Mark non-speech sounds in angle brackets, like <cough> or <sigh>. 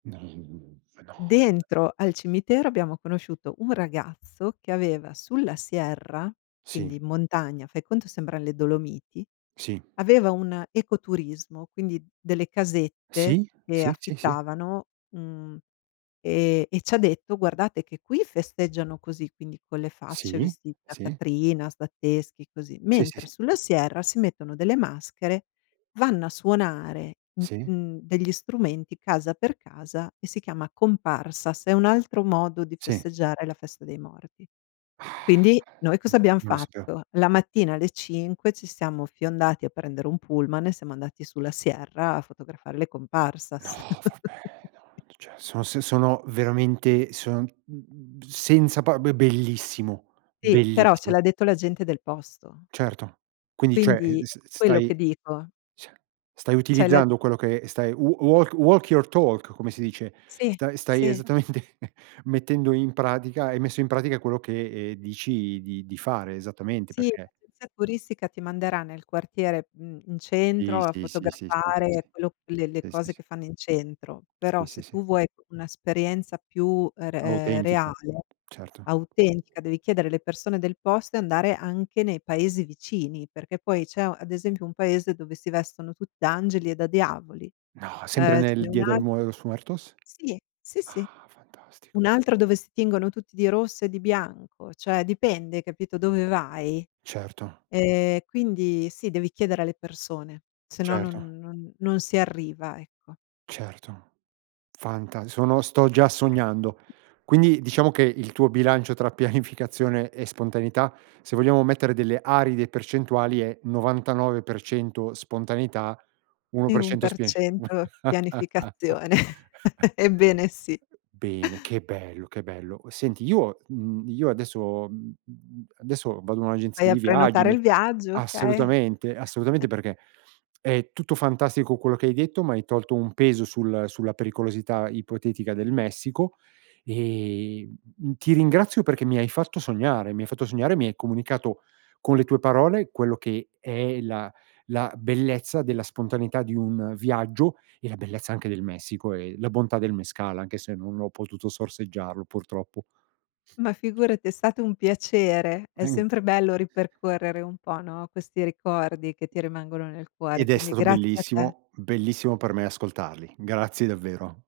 <unintelligible> Dentro al cimitero abbiamo conosciuto un ragazzo che aveva, sulla Sierra, Sì. quindi in montagna, fai conto sembran le Dolomiti, Sì. aveva un ecoturismo, quindi, delle casette Sì, che sì, sì, sì. affittavano, mhmm, e e ci ha detto: "Guardate che qui festeggiano così", quindi con le facce Sì, vestit da sì. "Catrinas", da teschi, così, Sì, sì, mentre sì. sulla Sierra si mettono delle maschere, vanno a suonare, mhmm, Sì. mhmm, degli strumenti, casa per casa, e si chiama Comparsas, è un altro modo di Sì. festeggiare la festa dei morti. Quindi, <sighs> noi cosa abbiam <unintelligible> fatto? La mattina alle 5 ci siamo fiondati a prendere un pullman e siamo andati sulla Sierra a fotografare le No, Comparsas. vabbè, <chuckles> no, cioè, sono sen sono veramente sono, mh mh mhmm, senza pa be bellissimo, Eh, però ce bellissimo. l'ha detto la gente del posto. Certo. Quindi, cioè, uhm, Quindi s quello, stai che dico. cioè, stai Cioè la utilizzando quello che, ehm, stai, "w walk walk your talk" come si dice, Sì, sta stai sì. esattamente mettendo in pratica hai messo in pratica quello che, ehm, dici di di fare, esattamente, Sì, perché l'agenzia turistica ti manderà nel quartiere, mhmm, in Sì, centro, a sì, sì, sì, sì, fotografare sì quello le le s sì, sì, cose sì. che fanno in centro. Sì, Però, sì, se sì. tu vuoi un'esperienza più, ehm, re Autentiche, reale, certo. autentica, devi chiedere alle persone del posto e andare anche nei paesi vicini, perché poi c'è u ad esempio, un paese dove si vestono tut da angeli e da diavoli. No! Sempre Ehm, ce nel n'è Dia del un'al mue los muertos? Sì. Sì, sì. Ah, fantastico. Un'altra dove si tingono tutti di rosso e di bianco, cioè, dipende, hai capito, dove vai. Certo. E quindi, sì, devi chiedere alle persone, sennò Certo. non non non si arriva, ecco. Certo. Fanta sono sto già sognando. <chuckles> Quindi, diciamo che, il tuo bilancio tra pianificazione e spontaneità, se vogliamo mettere delle aride percentuali, è: 99% spontaneità, uno E per un cento per spin cento <scoffs> pianificazione, <chuckles> ebbene sì. bene, che bello, che bello. Cu senti, io mhmm, io adesso mh mh mhmm, adesso, vado in Vai un'agenzia a di viaggi, prenotare me il viaggio, okay. assolutamente, assolutamente <chuckles> perché, è tutto fantastico quello che hai detto, m'hai tolto un peso sul sulla pericolosità ipotetica del Messico, e, mh mhmm, ti ringrazio, perché mi hai fatto sognare, mi hai fatto sognare, mi hai comunicato, con le tue parole, quello che è la la bellezza della spontaneità di un viaggio, e la bellezza anche del Messico, e la bontà del mezcal, anche se non ho potuto sorseggiarlo, purtroppo. Ma figurati, è stato un piacere, è sempre bello ripercorrere un po', no, questi ricordi che ti rimangono nel cuore. Ed è Quindi, stato grazie a te. bellissimo; bellissimo per me ascoltarli. Grazie davvero.